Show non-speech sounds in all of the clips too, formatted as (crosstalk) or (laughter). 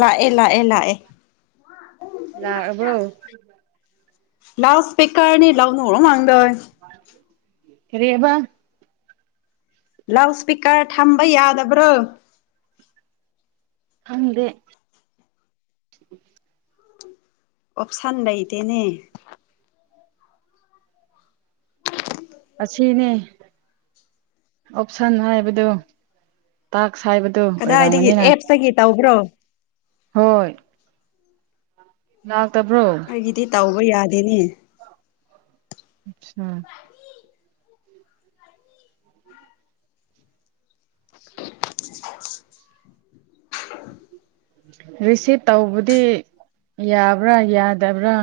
ꯂꯥꯛꯑꯦ ꯂꯥꯛꯑꯦ ꯂꯥꯛꯑꯦ ꯂꯕ꯭ꯔꯣ ꯂꯥꯎ ꯁꯄꯤꯀꯔꯅꯤ ꯂꯥꯎꯅ ꯍꯔꯣ ꯃꯥꯥꯡꯗ ꯀꯔꯤꯕ ꯂꯥꯎꯠ ꯏꯁꯄꯤꯀꯔ ꯊꯝꯕ ꯌꯥꯗꯕ꯭ꯔꯣ ꯍꯪꯗꯦ ꯑꯣꯞꯁꯟ ꯂꯩꯗꯦꯅꯦ ꯑꯁꯤꯅꯦ ꯑꯣꯞꯁꯟ ꯍꯥꯏꯕꯗꯨ ꯇꯥꯛꯁ ꯍꯥꯏꯕꯗꯨ ꯑꯣꯏꯔꯝꯃꯅꯤꯅ ꯁꯒ ꯒꯤ ꯇꯎꯕ꯭ꯔꯣ ꯍꯣꯏ ꯂꯅꯥ ꯇꯕ꯭ꯔꯣ ꯑꯩꯒꯤꯗꯤ ꯇꯧꯕ ꯌꯥꯗꯦꯅꯦ ꯑꯥ ꯔꯤꯁꯤꯞ ꯇꯧꯕꯗꯤ ꯌꯥꯕ꯭ꯔꯥ ꯌꯥꯗꯕ꯭ꯔꯥ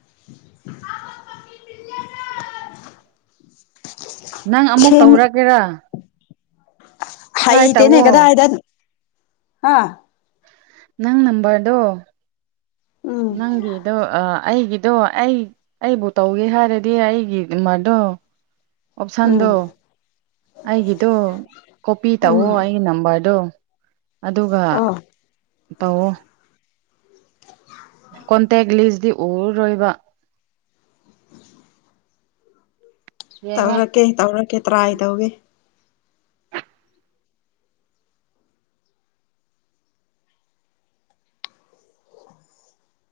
(inaudible) ꯅꯪ ꯑꯃꯨꯛ ꯁꯦꯝ ꯇꯧꯔꯒꯦꯔꯥ ꯇ꯭ꯔꯥꯏ ꯍꯩꯇꯦꯅꯦ ꯀꯗꯥ ꯇꯧꯋꯣ ꯍꯥꯏꯗ ꯑ ꯅꯪ ꯅꯝꯕꯔꯗꯣ ꯎꯝ ꯅꯪꯗꯣ ꯑꯩꯒꯤ ꯑꯗꯣ ꯑꯩ ꯑꯩꯕꯨ ꯇꯧꯒꯦ ꯍꯥꯏꯔꯗꯤ ꯑꯩꯒꯤ ꯃꯗꯣ ꯎꯝ ꯑꯣꯞꯁꯟꯗꯣ ꯑꯩꯒꯤꯗꯣ ꯀꯣꯄꯤ ꯎꯝ ꯇꯧꯋ ꯑꯩꯒꯤ ꯅꯝꯕꯔꯗꯣ ꯑꯗꯨꯒ ꯑꯣ ꯇꯧꯑꯣ ꯀꯣꯟꯇꯦꯛ ꯂꯤꯁꯇꯤ ꯎꯔꯔꯣꯏꯕ ꯌꯦꯡꯉꯣ ꯇꯧꯔꯛꯀꯦ ꯇꯧꯔꯛꯀꯦ ꯇꯔꯥꯏ ꯇꯧꯒꯦ